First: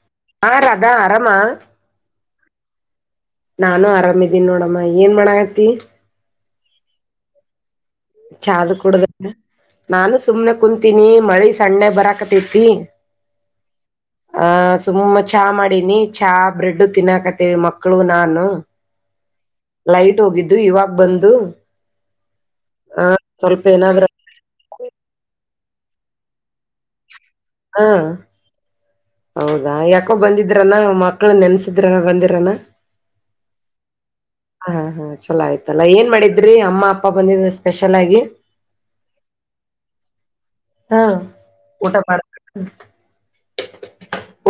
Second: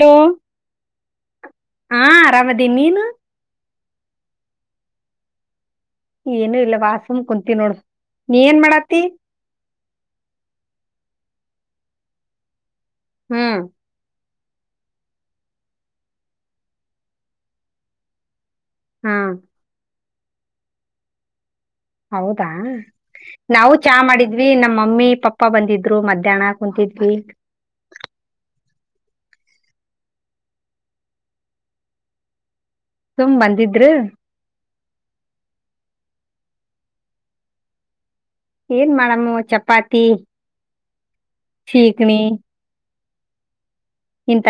Hello ಹಾರಾದ ಆರಾಮ ಆರಾಮ್ ಇದ್ದೀನಿ ನೀನು ನಾನು ಆರಾಮಿದೀನಿ ನೋಡಮ್ಮ ಏನ್ ಮಾಡಕತಿ ಏನು ಇಲ್ಲ ವಾ ಸುಮ್ನೆ ಕುಂತೀನಿ ನೋಡು ನೀ ಏನ್ ಚಾದ [unintelligible] ಮಾಡಾತಿ ಕುೂಡ್ದ ನಾನು ಸುಮ್ನೆ ಕುಂತೀಿನಿ ಮಳಿ ಸಣ್ಣೆ ಬರಾಕತೇತಿ ಹ್ಮ್ ಆಹ ಸುಮ್ಮ ಚಹಾ ಮಾಡಿನಿ ಚಾ ಬ್ರೆಡ್ಡು ತಿನ್ನಾಕತ್ತೇವಿ ಮಕ್ಕಳು ನಾನು ಹ್ಮ ಲೈಟ್ ಹೋಗಿದ್ದು ಇವಾಗ ಬಂದು ಹೌದಾ ಆ ಸ್ವಲ್ಪ ನಾವು ಚಾ ಏನಾದ್ರ ಮಾಡಿದ್ವಿ ನಮ್ಮ ಮಮ್ಮಿ ಪಪ್ಪ ಅಪ್ಪ ಬಂದಿದ್ರು ಮಧ್ಯಾಹ್ನ ಕುೂಂತಿದ್ವಿ ಹ್ಮ್ ಹೌದಾ ಯಾಕೋ ಬಂದಿದ್ರನಾ ಮಕ್ಳ ನೆನ್ಸಿದ್ರ ಬಂದಿರನ ಸುಮ್ ಬಂದಿದ್ರು ಹ ಹ ಹಾ ಚಲೋ ಆಯತಲ್ಲಾ ಏನ್ ಮಾಡಿದ್ರಿ ಅಮ್ಮ ಅಪ್ಪ ಬಂದಿದ ಸ್ಪೆಷಲ್ ಆಗಿ ಏನ್ ಮಾಡಮ್ಮ ಚಪಾತಿ ಹಾ ಊಟ ಚೀಕಣಿ ಮಾಡ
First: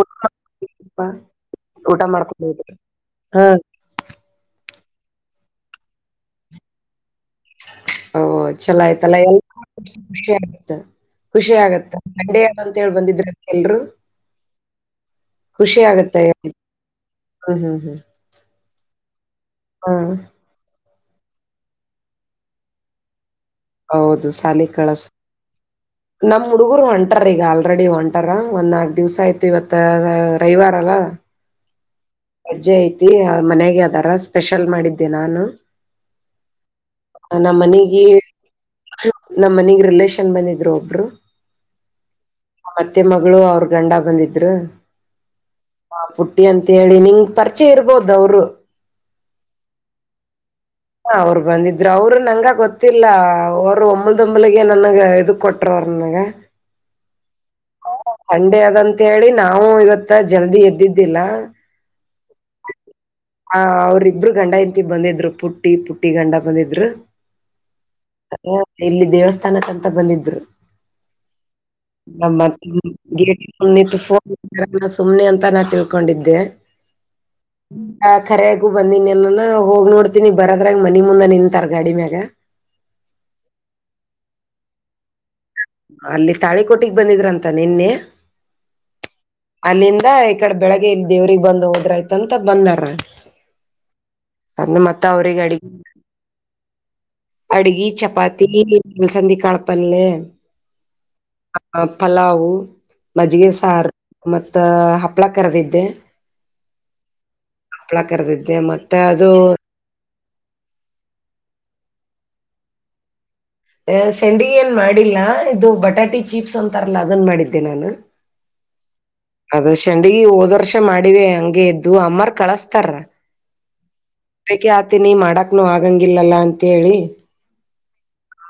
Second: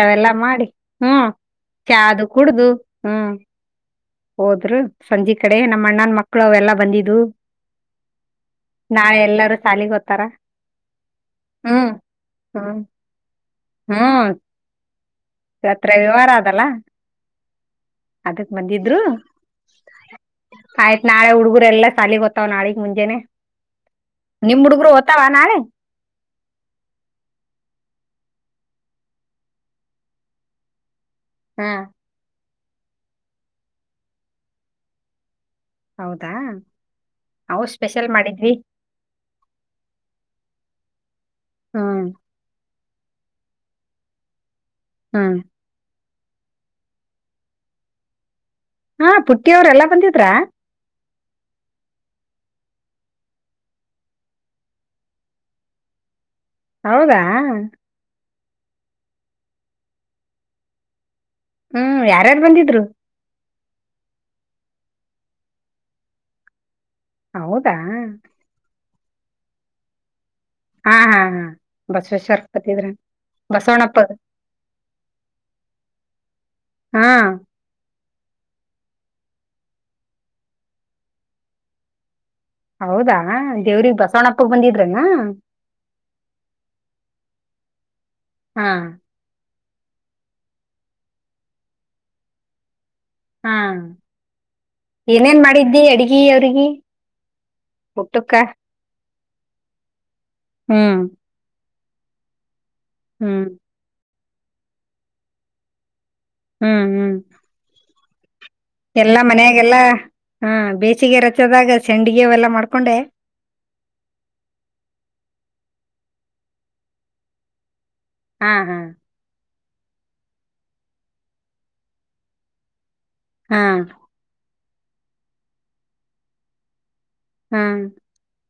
ಊಟ ಮಾಡಿ ಹ್ಮ್ ಮಾಡ್ಕೊಂಡ ಊಟ ಚಾದು ಮಾಡ್ಕೊಂಡ ಕುಡ್ದು ಹ್ಮ್ ಹಾ ಹೋದ್ರು ಸಂಜೆ ಕಡೆ ನಮ್ಮ ಅಣ್ಣನ ಮಕ್ಳು ಅವೆಲ್ಲಾ ಬಂದಿದ್ದು ಓ ಚಲೋ ಆಯ್ತಲ್ಲ ಎಲ್ಲ ಎಲ್ಲಾರು ಸಾಲಿಗ್ ಹೋತಾರ ಖುಷಿ ಆಗತ್ತ ಖುಷಿ ಆಗತ್ತಂಡೇ ಅಂತೇಳಿ ಬಂದಿದ್ರೆ ಹ್ಮ ಖುಷಿ ರಾತ್ರೆ ಆಗತ್ತೆ ವ್ಯವಹಾರ ಅದಲ್ಲ ಅದಕ್ ಬಂದಿದ್ರು ಹಾ ಆಯ್ತ್ ನಾಳೆ ಹುಡ್ಗುರು ಎಲ್ಲ ಸಾಲಲಿ ಗೊತ್ತ್ ನಾಳಗ್ ಮುಂಜಾನೆ ಹೌದು ನಿಮ್ ಸಾಲಿ ಹುಡುಗರು ಕಳಸ ಓದ್ತಾವ ನಾಳೆ ನಮ ಹುಡುಗರು ಹೊಂಟರ ಈಗ ಆಲ್ರೆಡಿ ಒಂಟ ಟಾರ ಒಂದ್ ನಾಕಕ್ ದಿವಸ ಆಯತು ಇವತ್ತ ರವಿವಾರಲ್ಲಾ ಹಾ ಅಜ್ಜೆ ಐತಿ ಮನೆಗೆ ಅದರ ಸ್ಪೆಷಲ್ ಮಾಡಿದ್ದೆ ನಾನು ಹೌದಾ ನಮ್ಮ್ ನಾವು ಮನಗೆ ಸ್ಪೆಷಲ್ ಮಾಡಿದ್ವಿ ನಮ್ಮ್ ಮನಗ್ ರಿಲೇಷನ್ ಬಂದಿದ್ದ ಬಂದಿದ್ರು ಒಬ್ರು ಹಾ ಮತ್ತೆ ಮಗಳು ಅವ್ರ ಗಂಡ ಬಂದಿದ್ರು ಹ್ಮ್ ಹ ಪುಟ್ಟಿ ಅಂತ ಹೇಳಿ ನಿಂಗ್ ಪರಿಚಯ ಇರ್ಬೋದು ಅವರು ಹಾ ಪುಟ್ಟಿ ಅವ್ರ ಎಲ್ಲಾ ಬಂದಿದ್ರ ಹ ಅವ್ರು ಬಂದಿದ್ರರು ಅವರು ನಂಗ ಗೊತ್ತಿಲ್ಲ ಅವರು ಒಂಬಲ್ದೊಂಬಲಿಗೆ ನನ್ಗ್ ಇದ ಕೊಟ್ರ ಅವರು ಅಗೆ [unintelligible] ಹೌದಾ ಸಂಡೆ ಅದಂತ ಹೇಳಿ ನಾವು ಇವತ್ತ ಜಲ್ದಿ ಎದ್ದಿದ್ದಿಲ್ಲ ಹ್ಮ್ ಯಾರ್ಯಾರು ಬಂದಿದ್ರು ಹ ಅವ್ರಿಬ್ರು ಗಂಡ ಹೆಂಡತಿ ಬಂದಿದ್ರು ಪುಟ್ಟಿ ಪುಟ್ಟಿ ಗಂಡ ಬಂದಿದ್ರು ಹೌದಾ. ಆ, ಇಲ್ಲಿ ದೇವಸ್ಥಾನಕ್ಕಂತ ಬಂದಿದ್ರು. ಹಾ ಹಾ ಹಾ ನಮ್ಮ ಬಸವೇಶ್ವರ್ ಬತ್ತಿದ್ರ ಬಸವಣ್ಣಪ್ಪ [unintelligible] ಫೋನ್ ಗುರು ಸುಮ್ನೆ ಅಂತ ನಾ ತಿಳ್ಕೊಂಡಿದ್ದೆ. ಹಾ ಹ ಕರೆಗೂ ಬಂದೀನಿ ಎಲ್ಲಾ ಹೋಗಿ ನೋಡ್ತೀನಿ ಬರದ್ರಾಗ ಮನಿ ಮುಂದೆ ನಿಂತಾರ ಗಾಡಿ ಮ್ಯಾಗ. ಹೌದಾ ದೇವ್ರಿಗ್ ಬಸವಣಪ್ಪಗ್ ಬಂದಿದ್ರನಾ. ಅಲ್ಲಿ ತಾಳಿಕೋಟಿಗ್ ಬಂದಿದ್ರಂತ ನಿನ್ನೆ. ಹಾ ಅಲ್ಲಿಂದ ಈ ಕಡೆ ಬೆಳಗ್ಗೆ ಇಲ್ಲಿ ದೇವ್ರಗ್ ಬಂದ್ ಹೋದ್ರಾಯತಂತ ಬಂದಾರ. ಹಾ ಅಂದ್ ಮತ್ತ ಏನೇನ್ ಅವ್ರಿಗೆ ಅಡ್ಗಿ ಮಾಡಿದ್ದಿ ಅಡ್ಗ ಅವ್ರಿಗಿ. ಅಡ್ಗಿ ಊಟಕ್ಕ ಚಪಾತಿ [unintelligible] ಅಲ್ಸಂದಿ ಕಾಳಪಲ್ಲೆ ಹ್ಮ್ ಅ ಪಲಾವು ಹ್ಮ್ ಮಜ್ಗೆ ಸಾರ್ ಮತ್ತ ಹಪ್ಳ ಕರೆದಿದ್ದೆ. ಹ್ಮ್ ಹ್ಮ್ ಹಪ್ಲ ಕರ್ದಿದ್ ಎಲ್ಲಾ ಮನೆಯಾಗೆಲ್ಲ ಹ ಬೇಸಿಗೆ ರಜದಾಗ ಸಂಡಿಗೆ ಅವೆಲ್ಲ ಮಾಡ್ಕೊಂಡೆ. ಎ ಸೆಂಡಿ ಏನ್ ಮಾಡಿಲ್ಲಾ ಇದು ಬಟಾಟಿ ಚೀಪ್ಸ್ ಅಂತಾರಲ್ಲ ಅದನ್ ಮಾಡಿದ್ದೆ ನಾನು. ಹಾ ಹಾ ಅದ ಶಂಡಗಿ ಹೋದ್ ವರ್ಷ ಮಾಡಿವೆ ಹಂಗೆ ಇದ್ವು ಅಮ್ಮರ್ ಕಳಸ್ತಾರ. ಹಾ ಬೇಕೆ ಆತೀನಿ ಮಾಡಕ್ನು ಆಗಂಗಿಲ್ಲಲ್ಲ ಅಂತ ಹೇಳಿ. ಹಾ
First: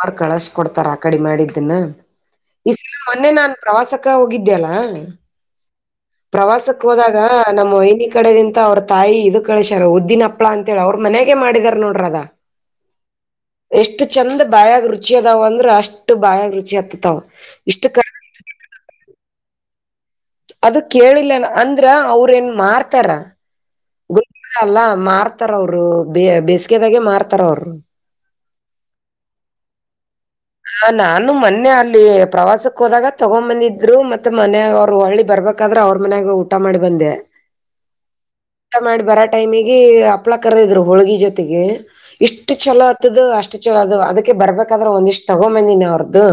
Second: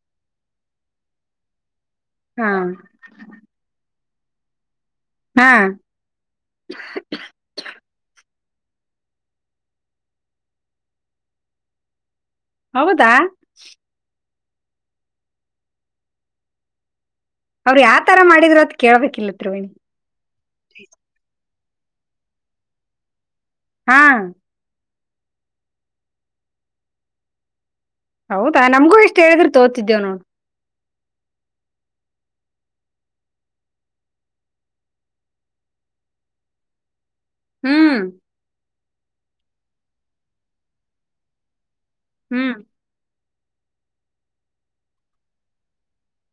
ಆರ್ ಕಳಸ್ ಕೊಡ್ತಾರ ಆ ಕಡೆ ಮಾಡಿದ್ದನ್ನ ಹಾ ಈ ಸಲ ಮೊನ್ನೆ ನಾನ್ ಪ್ರವಾಸಕ್ ಕ್ಕ ಹೋಗಿದ್ದ್ಯಲ್ಲಾ ಹಾ ಪ್ರವಾಸಕಕ್ಕ್ ಹೋದಾಗ ನಮ್ಮ ವೈನಿಕ್ ಕಡೆದಿಂದ ಅವ್ರ ತಾಯಿ ಇದ್ ಕಳ್ಸ್ಯಾರ ಉದ್ದಿನ ಹಪ್ಪಳ ಅಂತ ಹೇಳಿ ಅವ್ರ್ ಮನೆಗೆ ಮಾಡಿದಾರ್ ನೋಡ್ರ್ ಅದ ಹೌದಾ ಬಾಯಾಗ್ ರುಚಿ ಅದಾವ ಅಂದ್ರ್ ಅಷ್ಟ್ ಬಾಯಾಗ್ ರುಚಿ ಹತ್ತತಾವ್. ಅವ್ರ್ ಯಾವ್ ತರ ಮಾಡಿದ್ರು ಅಂತ್ ಕೇಳ್ಬೇಕಿಲ್ಲ ತ್ರಿವೇಣಿ. ಅದು ಕೇಳಿಲ್ಲನ್ ಅಂದ್ರ ಅವ್ರ ಏನ್ ಮಾರ್ತಾರ. ಹಾ ಮಾರ್ತಾರ್ ಅವ್ರು ಬೇಸಿಗೆದಾಗೆ ಮಾರ್ತಾರ್ ಅವ್ರು. ಹೌದಾ ನಮ್ಗು ಇಷ್ಟ್ ಹೇಳಿದ್ರು ತಗೋತಿದ್ದೇವ್ ನೋಡ್ ಹಾ ನಾನು ಮೊನ್ನೆ ಅಲ್ಲಿ ಪ್ರವಾಸಕ್ ಹೋದಾಗ ತಗೊನ್ ಬಂದಿದ್ರು ಮತ್ತೆ ಮನ್ಯಾಗ ಅವ್ರು ಒಳ್ಳಿ ಬರ್ಬೇಕಾದ್ ಆದ್ರೆ ಅವ್ರ ಮನ್ಯಾಗ ಊಟ ಮಾಡ್ ಬಂದೆ. ಹ್ಮ್ ಊಟ ಮಾಡಿ ಬರೋ ಟೈಮಿಗೆ ಹಪ್ಳ ಕರ್ದಿದ್ರು ಹೋಳ್ಗಿ ಜೊತೆಗೆ ಎಷ್ಟು ಹ್ಮ್ ಛಲೋ ಆತ್ತದ ಅಷ್ಟ್ ಚಲೋ ಅದು ಅದಕ್ಕೆ ಬರ್ಬೇಕಾದ್ರೆ ಒಂದಿಷ್ಟ್ ತಗೊ ಬಂದೀನಿ ಅವ್ರದ್ದು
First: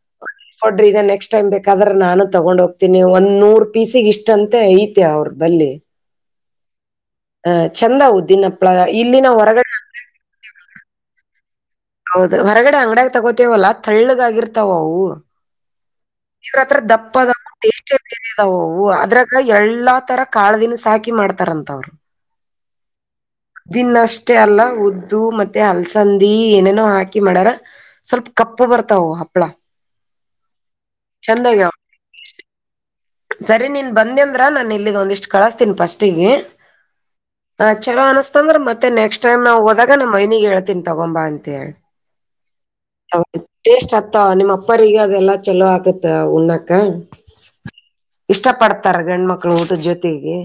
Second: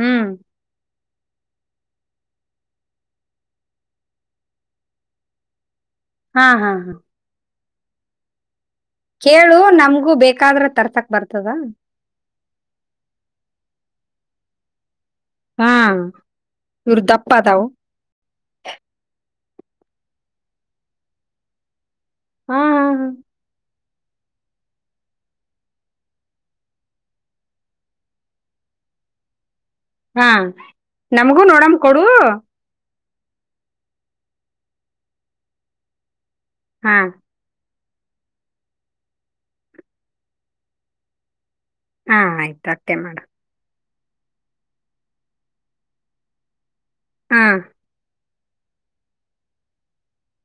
ಹ್ಮ್ [unintelligible] ನೆ ನೆಕ್ಸ್ಟ್ ಟೈಮ್ ಬೇಕಾದ್ರೆ ನಾನು ತಗೊಂಡ್ ಹೋಗ್ತೀನಿ ಒಂದ್ ನೂರ್ ಪೀಸಿಗೆ ಇಷ್ಟ್ ಅಂತ ಐತೆ ಅವ್ರ ಬಲ್ಲಿ. ಹಾ ಹಾ ಹಾ ಅ ಚಂದ ಉದ್ದಿನ್ ಹಾಪ್ಪ್ ಕೇಳು ನಮ್ಗೂ ಬೇಕಾದ್ರ ತರ್ತಕ್ ಬರ್ತದ. ಹೌದ್ ಹೊರಗಡೆ ಅಂಗ್ಡ್ಯಾಗ್ ತಗೋತೇವಲ್ಲಾ ತಳ್ಳಗಾಗಿರ್ತಾವ್ ಅವು. ಹಾ ಇವ್ರತ್ರ ಇವ್ರ ದಪ್ಪ ದಪ್ಪದ ಅದಾವು ಟೇಷ್ಟ್ [unintelligible] ಇದದಾವವು ಅದ್ರಗ್ ಎಲ್ಲಾ ತರ ಕಾಳ್ ದಿನ್ಸಾಕಿ ಮಾಡ್ತಾರಂತ ಅವ್ರು. ಹಾ ಹಾ ಹಾ ದಿನ್ನಷ್ಟೇ ಅಲ್ಲ ಉದ್ದು ಮತ್ತೆ ಅಲ್ಸಂದಿ ಏನೇನೋ ಹಾಕಿ ಮಾಡಾರ ಸ್ವಲ್ಪ್ ಕಪ್ಪ್ ಬರ್ತವ್ ಹಪ್ಲ ಹಾ ನಮಗೂ ನೋಡಂಗ್ ಕೊಡು ಸರಿ ನೀನ್ ಬಂದ ಅಂದ್ರ ನಾನ ಇಲ್ಲಿ ಒಂದಿಷ್ಟು ಕಳಸ್ತೀನಿ ಫಸ್ಟಿಗೆ. ಹಾ ಹ ಚಲೋ ಅನಸ್ತ ಅಂದ್ರ ಮತ್ತೆ ನೆಕ್ಸ್ಟ್ ಟೈಮ್ ನಾವು ಹದಾಗ ನಮ್ಮ ಮನಿಗೆ ಹೇಳ್ತೀನಿ ತಗೊಂಬ ಅಂತೆಳಿ. ಹಾ ಆಯ್ತು ಅಷ್ಟೇ ಮಾಡು. ಮತ್ತ ನಿಮ್ಮ್ ಅಪ್ಪರಗ ಅದೆಲ್ಲಾ ಚಲೋ ಆಗತ್ತ ಉಣ್ಣಕ. ಹಾ ಇಷ್ಟ ಪಡ್ತಾರ ಗಂಡ ಮಕ್ಳ ಊಟದ್ ಜೊತೆಗೆ.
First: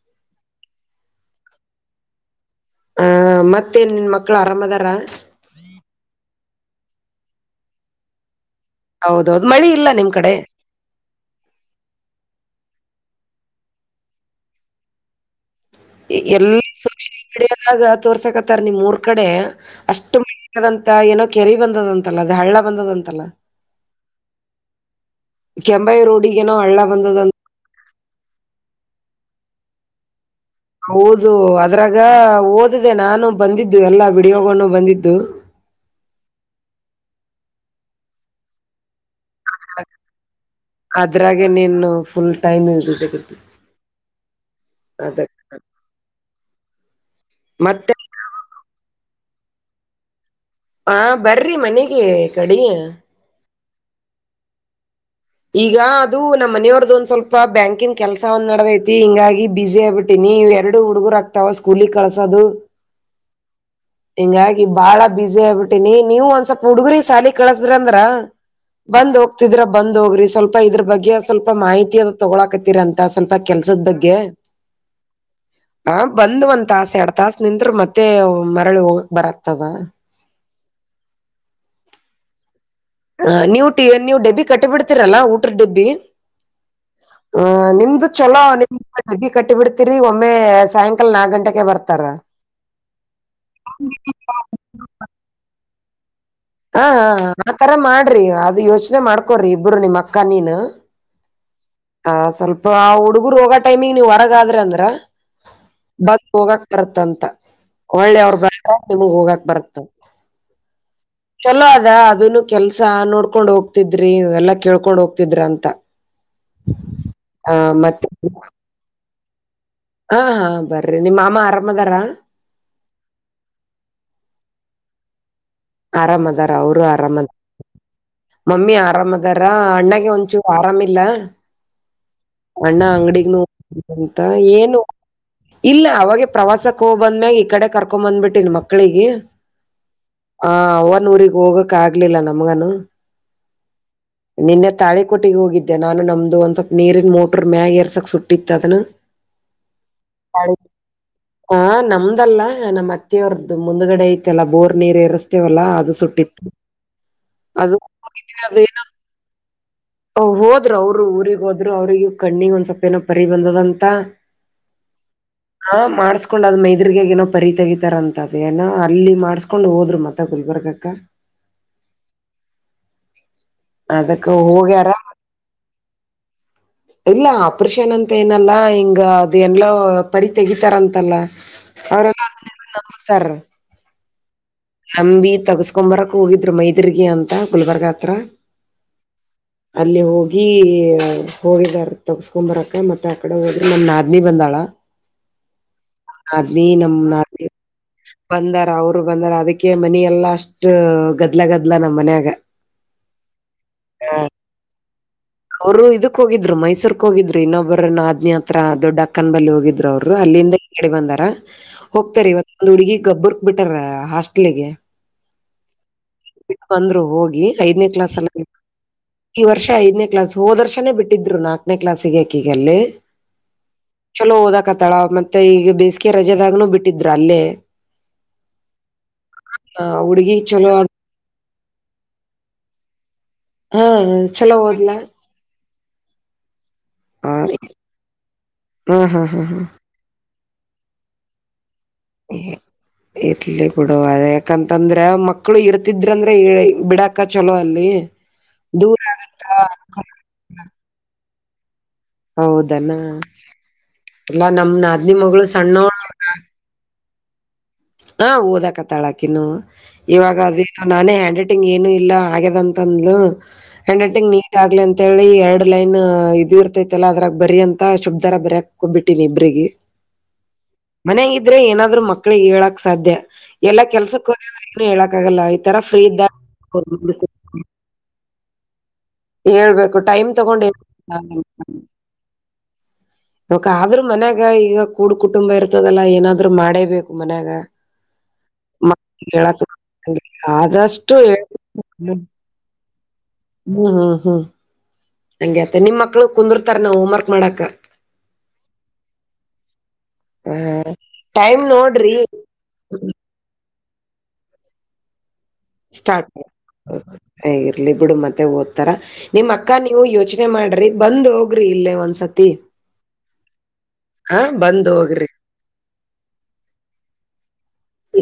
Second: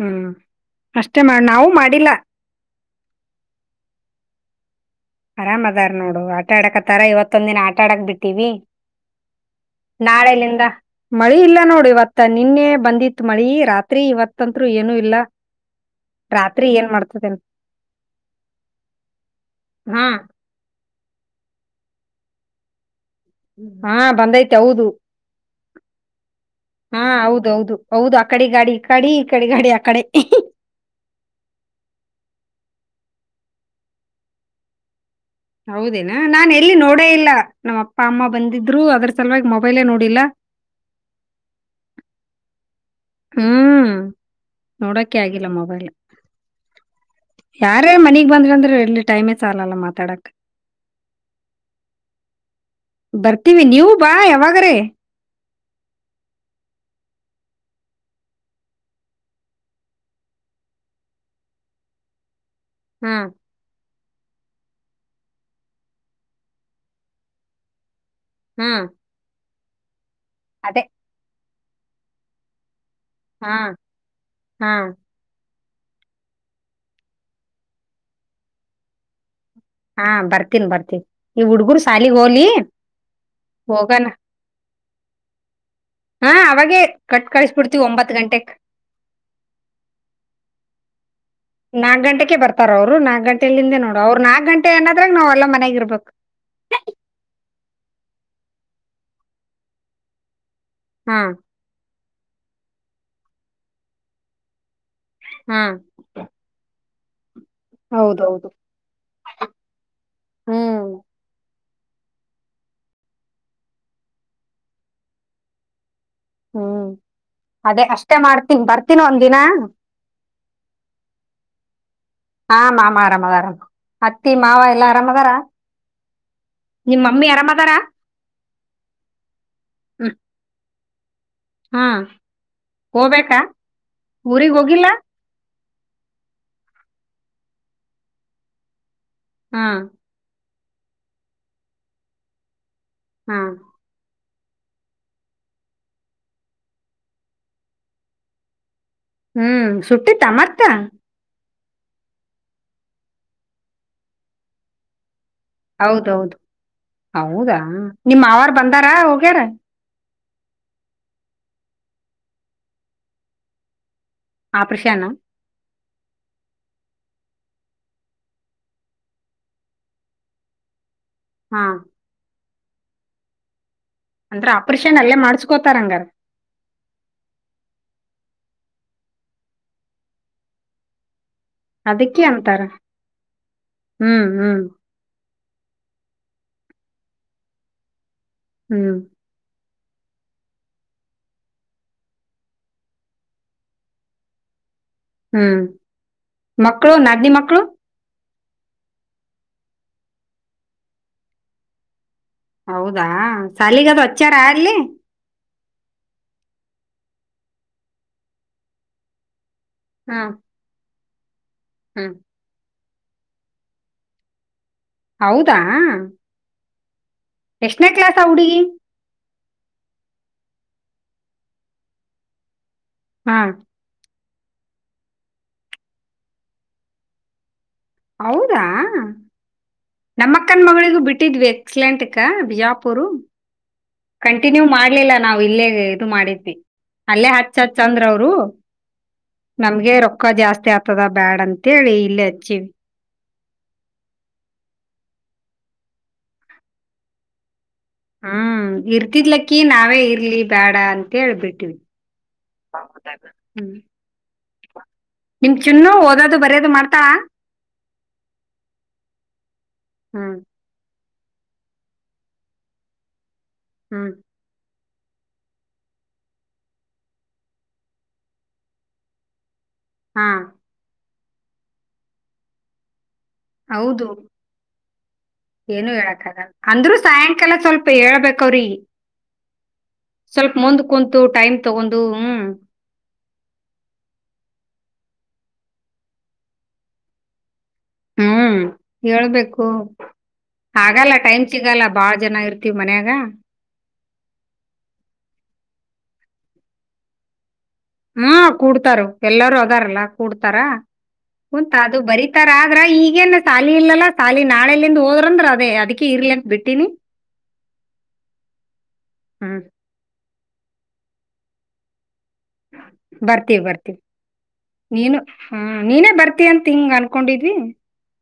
ಹ್ಮ್ ಅಷ್ಟೇ ಮಾಡ್ ನಾವು ಮಾಡಿಲ್ಲ. ಆ ಮತ್ತೇನ್ ಮಕ್ಳು ಆರಾಮ ಅದಾರ. ಆರಾಮ್ ಅದಾರ್ ನೋಡು ಆಟ ಆಡಕತ್ತಾರ ಇವತ್ತೊಂದ ದಿನ ಆಟ ಆಡಕ್ ಬಿಟ್ಟಿವಿ. ಹೌದೌದ್ ಮಳಿ ಇಲ್ಲ ನಿಮ್ ಕಡೆ ನಾಳೆಲಿಂದ ಮಳಿ ಇಲ್ಲ ನೋಡಿ ಇವತ್ತ ನಿನ್ನೆ ಬಂದಿತ್ತ್ ಮಳಿ ರಾತ್ರಿ ಇವತ್ತಂತ್ರು ಏನು ಇಲ್ಲ. ಎಲ್ಲಾ ರಾತ್ರಿ ಏನ್ ಸೋಷಿಯಲ್ ಮಾಡ್ತದೇನ್ ಮೀಡಿಯಾದಾಗ ತೋರ್ಸಕತ್ತಾರ ನಿಮ್ ಮೂರ್ ಕಡೆ ಹಾ ಅಷ್ಟು ಮಳೆಯದ್ ಅಂತ. ಮ ಏನೋ ಕೆರಿ ಬಂದದ ಅಂತಲ್ಲ ಅದ ಹಳ್ಳ ಬಂದದಂತ. ಹಾ ಬಂದೈತೆ ಹೌದು. ಕೆಂಬಾಯಿ ರೋಡಿಗೇನೋ ಹಳ್ಳ ಹಾ ಬಂದದಂತ ಹೌದೌದು ಹೌದು ಆ ಕಡೆ ಗಾಡಿ ಈ ಕಡಿ ಈ ಕಡೆ ಗಾಡಿ ಆ ಕಡೆ. ಹೌದು ಅದ್ರಾಗ ಓದಿದೆ ನಾನು ಬಂದಿದ್ದು ಎಲ್ಲ ಬಿಡಿ ಹೋಗೊಂಡು ಬಂದಿದ್ದು. ಹೌದೇನಾ ನಾನ್ ಎಲ್ಲಿ ನೋಡೇ ಇಲ್ಲ ನಮ್ಮ ಅಪ್ಪ ಅಮ್ಮ ಬಂದಿದ್ರು ಅದ್ರ. ಸಲುವಾಗಿ ಮೊಬೈಲೇ ನೋಡಿಲ್ಲ ಅದ್ರಾಗೆ ನೀನು ಫುಲ್ ಟೈಮ್ ಇ ಹ್ಮ್ ನೋಡೋಕೆ ಅದ ಆಗಿಲ್ಲ ಮೊಬೈಲ್. ಯಾರೇ ಮತ್ತೆ ಮನಗ್ ಬಂದ್ರ ಅಂದ್ರೆ ಎಲ್ಲಿ ಟೈಮೇ ಸಾಲ್ಲಲ್ಲ ಅಲ್ಲ ಮಾತಾಡಕ್. ಹಾ ಬರ್ರಿ ಮನೆಗೆ ಕಡಿ. ಕ್ವಿ ನೀವು ಬಾ ಯಾವಾಗ ರೇ ಈಗ ಅದು ನಮ್ಮ ಮನೆಯವರ್ದ ಒಂದ್ ಸ್ವಲ್ಪ ಬ್ಯಾಂಕಿನ್ ಕೆಲ್ಸ ಒಂದ್ ನಡ್ದೈತಿ ಹಿಂಗಾಗಿ ಬಿಝಿ ಆಗ್ಬಿಟ್ಟಿನಿ. ನೀವ ಎರಡು ಹುಡುಗರು ಆಗ್ತಾವ ಸ್ಕೂಲಗ್ ಕಳ್ಸೋದು. ಹ್ಮ್ ಹಿಂಗಾಗಿ ಬಾಳ ಬಿಸಿ ಆಗ್ಬಿಟ್ಟೀನಿ ನೀವ ಒಂದ್ ಸ್ವಲ್ಪ್ ಹುಡುಗರಿ ಶಾಲಿ ಕಳಸ್ದ್ರ ಅಂದ್ರ. ಹಾ ಬಂದ್ ಹೋಗ್ತಿದೀರ ಬಂದ್ ಹೋಗ್ರಿ ಸ್ವಲ್ಪ ಅದೇ ಇದ್ರ ಬಗ್ಗೆ ಸ್ವಲ್ಪ ಮಾಹಿತಿ ಅದ ತಗೊಳಾಕತ್ತೀರ ಅಂ ಅಂತ ಸ್ವಲ್ಪ ಹಾ ಕೆಲ್ಸದ ಬಗ್ಗೆ. ಹಾ ನಾನ್ ಬಂದ್ ಒಂದ್ ತಾಸ್ ಎರಡ್ ತಾಸ್ ನಿಂತ್ರೆ ಮತ್ತೆ ಮರಳಿ ಹೋಗಕ್ ಬರಲ್ ಹಾ ಬರ್ತೀನ್ ಬರ್ತನ್ ಈ ಹುಡ್ಗರ್ ಸಾಲಿಗ್ ಹೋಲಿ. ಹ ನೀವು ಹೋಗಣ ಟಿನೀವ್ ಡೆಬ್ಬಿ ಕಟ್ಟಿ ಬಿಡ್ತಿರಲ್ಲಾ ಊಟ್ರ ಡೆಬ್ಬಿ. ಹಾ ಅವಾಗೇ ಕಟ್ ಹ ಕಳಿಸ್ಬಿಡ್ತೀವಿ ನಿಮ್ದು ಒಂಬತ್ ಚಲೋ ಗಂಟೆಕ್ ನಿಮ್ ಡಬ್ಬಿ ಕಟ್ಟಿ ಬಿಡ್ತಿರಿ ಒಮ್ಮೆ ಸಾಯಂಕಾಲ ನಾಗ್ ನಾಕ್ ಗಂಟೆ ಬರ್ಾರ ಅವ್ರು ನಾಕ್ ಗಂಟೆಯಲ್ಲಿಿಂದ ನೋಡು ಅವರು ನಾಕಕ್ ಗಂಟೆಏನದ್ರ ನಾವ್ ಎಲ್ಲ ಮನಗ ಇರ್ಬಬೇಕ. ಓಕ್ ಹಾ ಹಾ ಆತರ ಮಾಡ್ರಿ ಅದು ಯೋಚನೆ ಮಾಡ್ಕೊರಿ ಇಬ್ಬರು ನಿಮ್ಮ ಅಕ್ಕ ನೀನು. ಹ್ಂ ಹ ಸ್ವಲ್ಪ ಹುಡುಗರು ಹೋಗ ಟೈಮಿಂಗ ನೀವ್ ಹೊರಗಾದ್ರ ಅಂದ್ರ. ಹಾ ಬತ್ ಹೋಗಕ್ ಬರುತಂತ. ಒಳ್ಳಿ ಅವ್ರ ಹೌದೌದು ಬ್ರ ನಿಮಗ್ ಹೋಗಕ್ ಬರತ್ತ. ಹ್ಮ್ ಚಲೋ ಅದ ಅದನು ಕೆಲ್ಸ ನೋಡ್ಕೊಂಡ್ ಹೋಗ್ತಿದ್ರಿ ಎಲ್ಲಾ ಕೇಳ್ಕೊಂಡ್ ಹೋಗ್ತಿದ್ರ ಅಂತ. ಹ್ಮ್ ಆ ಅದೇ ಮತ್ತೆ ಅಷ್ಟೇ ಮಾಡ್ತಿನ್ ಬರ್ತೀನ್ ಒಂದ್ ದಿನ. ಹಾ ಹಾ ಬರ್ರಿ ನಿಮ್ಮ ಮಾಮ್ಮ ಆರಾಮದಾರ. ಹಾ ಮಾಮ ಆರಾಮ್ ಅದಾರ ಅತ್ತಿ ಮಾವ ಎಲ್ಲಾ ಆರಾಮ ಆರಾಮ ಅದಾರ ಅವರು ಮಮ್ಮಿ ಆರಾಮದ. ಆರಾಮದಾರ ಮಮ್ಮಿ ಆರಾಮದಾರ ಅಣ್ಣಗೆ ಹ್ಮ್ ಒಂಚೂರ್ ಆರಾಮಿಲ್ಲ. ಹಾ ಅಣ್ಣ ಹೋಗ್ಬೇಕಾ ಅಂಗಡಿಗ್ನು ಅಂತ ಊರಿಗ್ ಏನು. ಹೋಗಿಲ್ಲ ಇಲ್ಲ ಅವಾಗೆ ಪ್ರವಾಸಕ್ಕೆ ಹೋಗ್ ಬಂದ್ಮ್ಯಾಗ ಈ ಕಡೆ ಕರ್ಕೊ ಬಂದ್ಬಿಟ್ಟಿನ್ ಮಕ್ಳಿಗೆ. ಹಾ ಆ ಅವನ್ ಊರಿಗೆ ಹೋಗಕ್ ಆಗ್ಲಿಲ್ಲ ನಮ್ಗನು. ಹಾ ನಿನ್ನೆ ತಾಳಿ ಕೊಟ್ಟಿಗೆ ಹೋಗಿದ್ದೆ ನಾನು ನಮ್ದು ಒಂದ್ ಸ್ವಲ್ಪ ನೀರಿನ ಮೋಟ್ರರ್ ಮ್ಯಾಗ ಎರ್ಸಕ್ ಸುಟ್ಟಿತ್ತ ಅದನ ಹ್ಮ್ ಸುಟ್ಟಿ ತ ಮತ ಹ ನಮ್ದಲ್ಲ ನಮ್ಮ್ ಅತ್ತೆಯವರದ್ದ ಮುಂದ್ಗಡೆ ಐತೆಲ್ಲಾ ಬೋರ್ ನೀರ್ ಇರಿಸತ ಹೌದೌದು ಹೌದಾ ಅದು ನಿಮ್ಮ ಹೋಗಿದ್ವಿ ಅವಾರ್ ಅದು ಬಂದಾರಾ ಹೋಗ್ಯಾರ ಹೋದ್ರು ಅವ್ರು ಊರಿರಿಗೆ ಹೋದ್ರು ಅವ್ರಿಗೂ ಕಣ್ಣಿ ಒಂದ್ವೊಪ ಏನೋ ಪರಿ ಬಂದದಂತ ಆ ಪ್ರಶಾನ ಹಾ ಮಾಡ್ಸ್ಕೊಂಡ್ ಅದ್ ಮೈದ್ರಗ ಏನೋ ಪರಿ ತಗೀತಾರ ಅಂತ ಅದ ಏನ ಅಲ್ಲಿ ಮಾಡ್ಸ್ಕೊಂಡ್ ಹೋದ್ರು ಮತ್ತ ಗುಲ್ಬರ್ಗ ಕ್ಕ ಹಾ ಅದಕ್ಕ ಅಂದ್ರ ಹೋಗ್ಯಾರ ಆಪರೇಷನ್ ಅಲ್ಲೇ ಮಾಡ್ಸ್ಕೊತಾರ ಹಂಗಾರ ಇಲ್ಲ ಅಪರಿಷನ್ ಅಂತ ಮ ಏನಲ್ಲಾ ಹಿಂಗ ಅದು ಎಲ್ಲೋ ಪರಿ ತೆಗಿತಾರಂತಲ್ಲ ಅವ್ರ ಅದಕ್ಕೆ ಅಂತಾರ ನತಾರ ಹ್ಮ್ ಹ್ಮ್ ಸಂಂಬೀತ್ ತಗಸ್ಕೊ್ ಬರಕ್ ಹೋಗಿದ್ರು ಮೈದರ್ಗಿ ಅಂತ ಗುಲ್ಬರ್ಗ ಹತ್ರ ಹ್ಮ್ ಅಲ್ಲಿ ಹೋಗಿ ಹೋಗಿದಾರ ತಗಸ್ಕೊಂಬರಕ ಮತ್ತೆ ಆ ಕಡೆ ಹೋದ್ರೆ ನಮ ನಾದ್ನಿ ಬಂದಾಳ ಹ್ಮ್ ನಾದ್ನಿ ಮಕ್ಕಳು ನಮ್ ನಾದ್ನಿ ಮಕ್ಕಳು ಬಂದಾರ ಅವರು ಬಂದಾರ ಅದಕ್ಕೆ ಮನ ಎಲ್ಲಾ ಅಷ್ಟ್ ಗದ್ಲ ಗದ್ಲ ನಮ್ಮ್ ಮನ್ಯಾಗ ಹೌದಾ ಸಾಲಗದು ಹಚ್ಚಾರ ಅಲಿ ಅವ್ರು ಇದಕ್ ಹೋಗಿದ್ರು ಮೈಸೂರ್ಕ್ ಹೋಗಿದ್ರು ಇನ್ನೊಬ್ಬರ ನಾದ್ನಿ ಹತ್ರ ದೊಡ್ಡಕ್ಕನ್ ಬಲ್ಲಿ ಹೋಗಿದ್ರು ಅವರು ಹ್ಮ್ ಅಲ್ಲಿಂದ ಈ ಕಡೆ ಬಂದಾರ ಹ್ಮ್ ಹೋಗ್ತಾರೆ ಇವತ್ತೊ ಹುಡುಗಿ ಗಬ್ಬುರ್ಕ್ ಬಿಟಾರ ಹಾಸ್ಟೆಲ್ ಗೆ ಹೌದಾ ಅಂದ್ರು ಹೋಗಿ ಐದನೇ ಎಷ್ಟನೇ ಕ್ಲಾಸ್ ಆ ಎಲ್ಲ ಹುಡುಗಿ ಈ ವರ್ಷ ಐದನೇ ಕ್ಲಾಸ್ ಹೋದ ವರ್ಷನೇ ಬಿಟ್ಟಿದ್ರು ನಾಲ್ಕನೇ ಕ್ಲಾಸ್ಗ ಅಕಿಗ್ ಅಲ್ಲಿ ಹಾ ಚಲೋ ಓದಕತ್ತಾಳ ಮತ್ತೆ ಈಗ ಬೇಸಿಗೆ ರಜಾದಾಗನೂ ಬಿಟ್ಟಿದ್ರ ಅಲ್ಲೇ ಹೌದಾ ಆ ಹುಡ್ಗಿ ನಮ್ಮಕ್ಕನ್ ಚಲೋ ಮಗಳಿಗೂ ಬಿಟ್ಟಿದ್ವಿ ಎಕ್ಸಲೆಂಟಕ್ಕ ಬಜಾಪೂರು ಹಾ ಚಲೋ ಕಂಟಿನ್ಯೂ ಓದ್ಲ ಮಾಡ್ಲಿಲ್ಲ ನಾವ್ ಇಲ್ಲೇ ಇದು ಮಾಡಿದ್ವಿ ಅಲ್ಲೇ ಹಾ ಹಚ್ಚ ಹಚ್ಚಂದ್ರ ಅವರು ಹಾ ಹಾ ಹಾ ನಮ್ಗೆ ರೊಕ್ಕ ಜಾಸ್ತಿ ಆಗ್ತದ ಬ್ಯಾಡ ಅಂತ ಅಂತೇಳಿ ಇಲ್ಲೇ ಹಚ್ಚೀವಿ ಇರ್ಲಿ ಬಿಡು ಅದ ಯಾಕಂತಂದ್ರ ಮಕ್ಕಳು ಇರ್ತಿದ್ರಂದ್ರೆ ಬಿಡಾಕ ಚಲೋ ಅಲ್ಲಿ ಹ್ಮ್ ದೂರ ಆಗತ್ತ ಇರ್ತಿದ್ಲಕ್ಕಿ ನಾವೇ ಇರ್ಲಿ ಬೇಡ ಅಂತ ಹೇಳ್ಬಿಟ್ಟವಿ ಹೌದನಾ ಎಲ್ಲ ನಮ್ನ ನಿಮ ಚಿನ್ನು ಓದೋದು ಬರಯೋದು ಮಾಡ್ತಾ ಹಾ ಓದಕತಾಳಾಕಿನ್ನು ಹ್ಮ್ ಇವಾಗ ಅದೇನೋ ನಾನೇ ಹ ರೈಟಿಂಗ್ ಏನು ಇಲ್ಲ ಆಗ್ಯದ ಅಂತ ಅಂದ್ಲು ಹ್ಯಾಂಡ್ ಹ್ಮ್ ರೈಟಿಂಗ್ ನೀಟ್ ಆಗ್ಲಿ ಅ ಅಂತ ಹೇಳಿ ಎರಡ್ ಲೈನ್ ಇದು ಇರ್ತೈತೆಲ್ಲ ಅದಾಗ ಬರಿ ಅಂತ ಶುಭ್ದರ ಬರಯಕ್ ಹೋಗ್ಬಿಟ್ಟಿನಿ ಇಬ್ರಿಗೆ ಹಾ ಮನೆಯಾಗ್ ಇದ್ರೆ ಏನಾದ್ರು ಮಕ್ಳಿಗೆ ಹೇಳಕ್ ಸಾಧ್ಯ ಎಲ್ಲಾ ಹೌದು ಕೆಲ್ಸಕ್ ಏನು ಹೇಳಕ್ ಏನು ಹೇಳಕ್ ಆಗಲ್ಲ ಅಂದ್ರು ಸಾಯಂಕಾಲ ಸ್ವಲ್ಪ ಹೇಳ್ಬೇಕವ್ರಿಗೆ ಹೇಳ್ಬೇಕು ಟೈಮ್ ತಗೊಂಡ ಟೈಮ್ ತಗೊಂಡು ಹ್ಮ್ ಅ ಆದ್ರು ಮನ್ಯಾಗ ಈಗ ಕೂಡ್ ಕುಟುಂಬ ಇರ್ತದಲ್ಲ ಏನಾದ್ರು ಮಾಡೇಬೇಕು ಮನ್ಯಾಗ ಹ್ಮ ಹ್ಮ್ ಮಕ್ಳಿಗ್ ಹೇಳಾಕ್ ಹೇಳ್ಬೇಕು ಹಾಗಲ್ಲ ಆದಷ್ಟು ಟೈಮ್ ಹೇಳ್- ಸಿಗಲ್ಲ ಬಾಳ ಜನ ಇರ್ತಿವ ಮನ್ಯಾಗ ಹ್ಮ್ ಹ್ಮ್ ಹ್ಮ್ ಹಗೆ ಆತ ನಿಮ್ ಮಕ್ಳು ಕುಂದರ್ತಾರ್ ಏನ್ ಹೋಮ್ವರ್ಕ್ ಮಾಡಕ್ ಹ್ಮ ಕೂಡ್ತಾರ ಎಲ್ಲರೂ ಅದಾರಲ್ಲ ಕೂಡ್ತಾರ ಟೈಮ್ ಕುಂತು ಅದು ನೋಡ್ರಿ ಬರೀತಾರ ಆದ್ರ ಈಗೇನ್ ಸಾಲಿ ಇಲ್ಲಲ್ಲ ಸಾಲಿ ನಾಳೆಲಲಿಂದ ಹೋದ್ರಂದ್ರ ಅ ಸ್ಟಾರ್ಟ್ ಇರ್ಲಿ ಬಿಡು ಮತ್ತೆ ಓದ್ತಾರ ನಿಮ್ಮ್ ಹ್ಮ್ ಅಕ್ಕ ನೀವು ಯೋಚ ಮಾಡ್ರಿ ಬಂದ್ ಹೋಗ್ರಿ ಇಲ್ಲೇ ಒಂದ್ಸತ್ ಬರ್ತೀವಿ ಬರ್ತೀವಿ ಹಾ ಬಂದ್ ನೀನು ಹೋಗ್ರಿ ಹ ನೀನೇ ಬರ್ತಿ ಅಂತ ಹಿಂಗ್ ಅನ್ಕೊಂಡಿದ್ವಿ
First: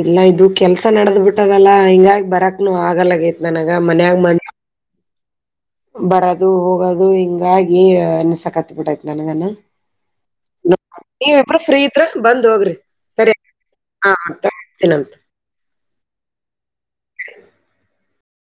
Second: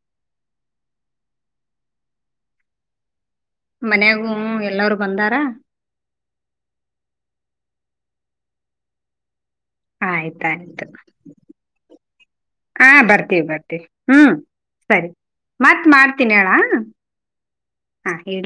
ಇಲ್ಲ ಇದು ಕೆಲ್ಸ ನಡ್ದ್ ಬಿಟ್ಟದಲ್ಲಾ ಹಿಂಗಾಗಿ ಬರಕ್ನು ಆಗಲ್ಲಗೈತ್ ನನಗ ಮನ್ಯಾಗ ಬಂದ ಬಂದಾರಾ ಬರೋದು ಹೋಗೋದು ಹಿಂಗಾಗಿ ಅನ್ಸಕತ್ ಬಿಟ್ಟೈತ್ ನನಗನ ಆಯ್ತ್ ಆಯ್ತ್ ನೀವ ಇಬ್ರ ಫ್ರೀ ಇದರ್ ಬಂದ್ ಹೋಗ್ರಿ ಹಾ ಸರಿ ಬರ್ತೀವಿ ಹತ ತಿನಂತ ಮತ್ತ್ ಮಾಡ್ತೀನಿ ಹೇಳ ಹ [unintelligible] ಹಾ ಹೇಳಿ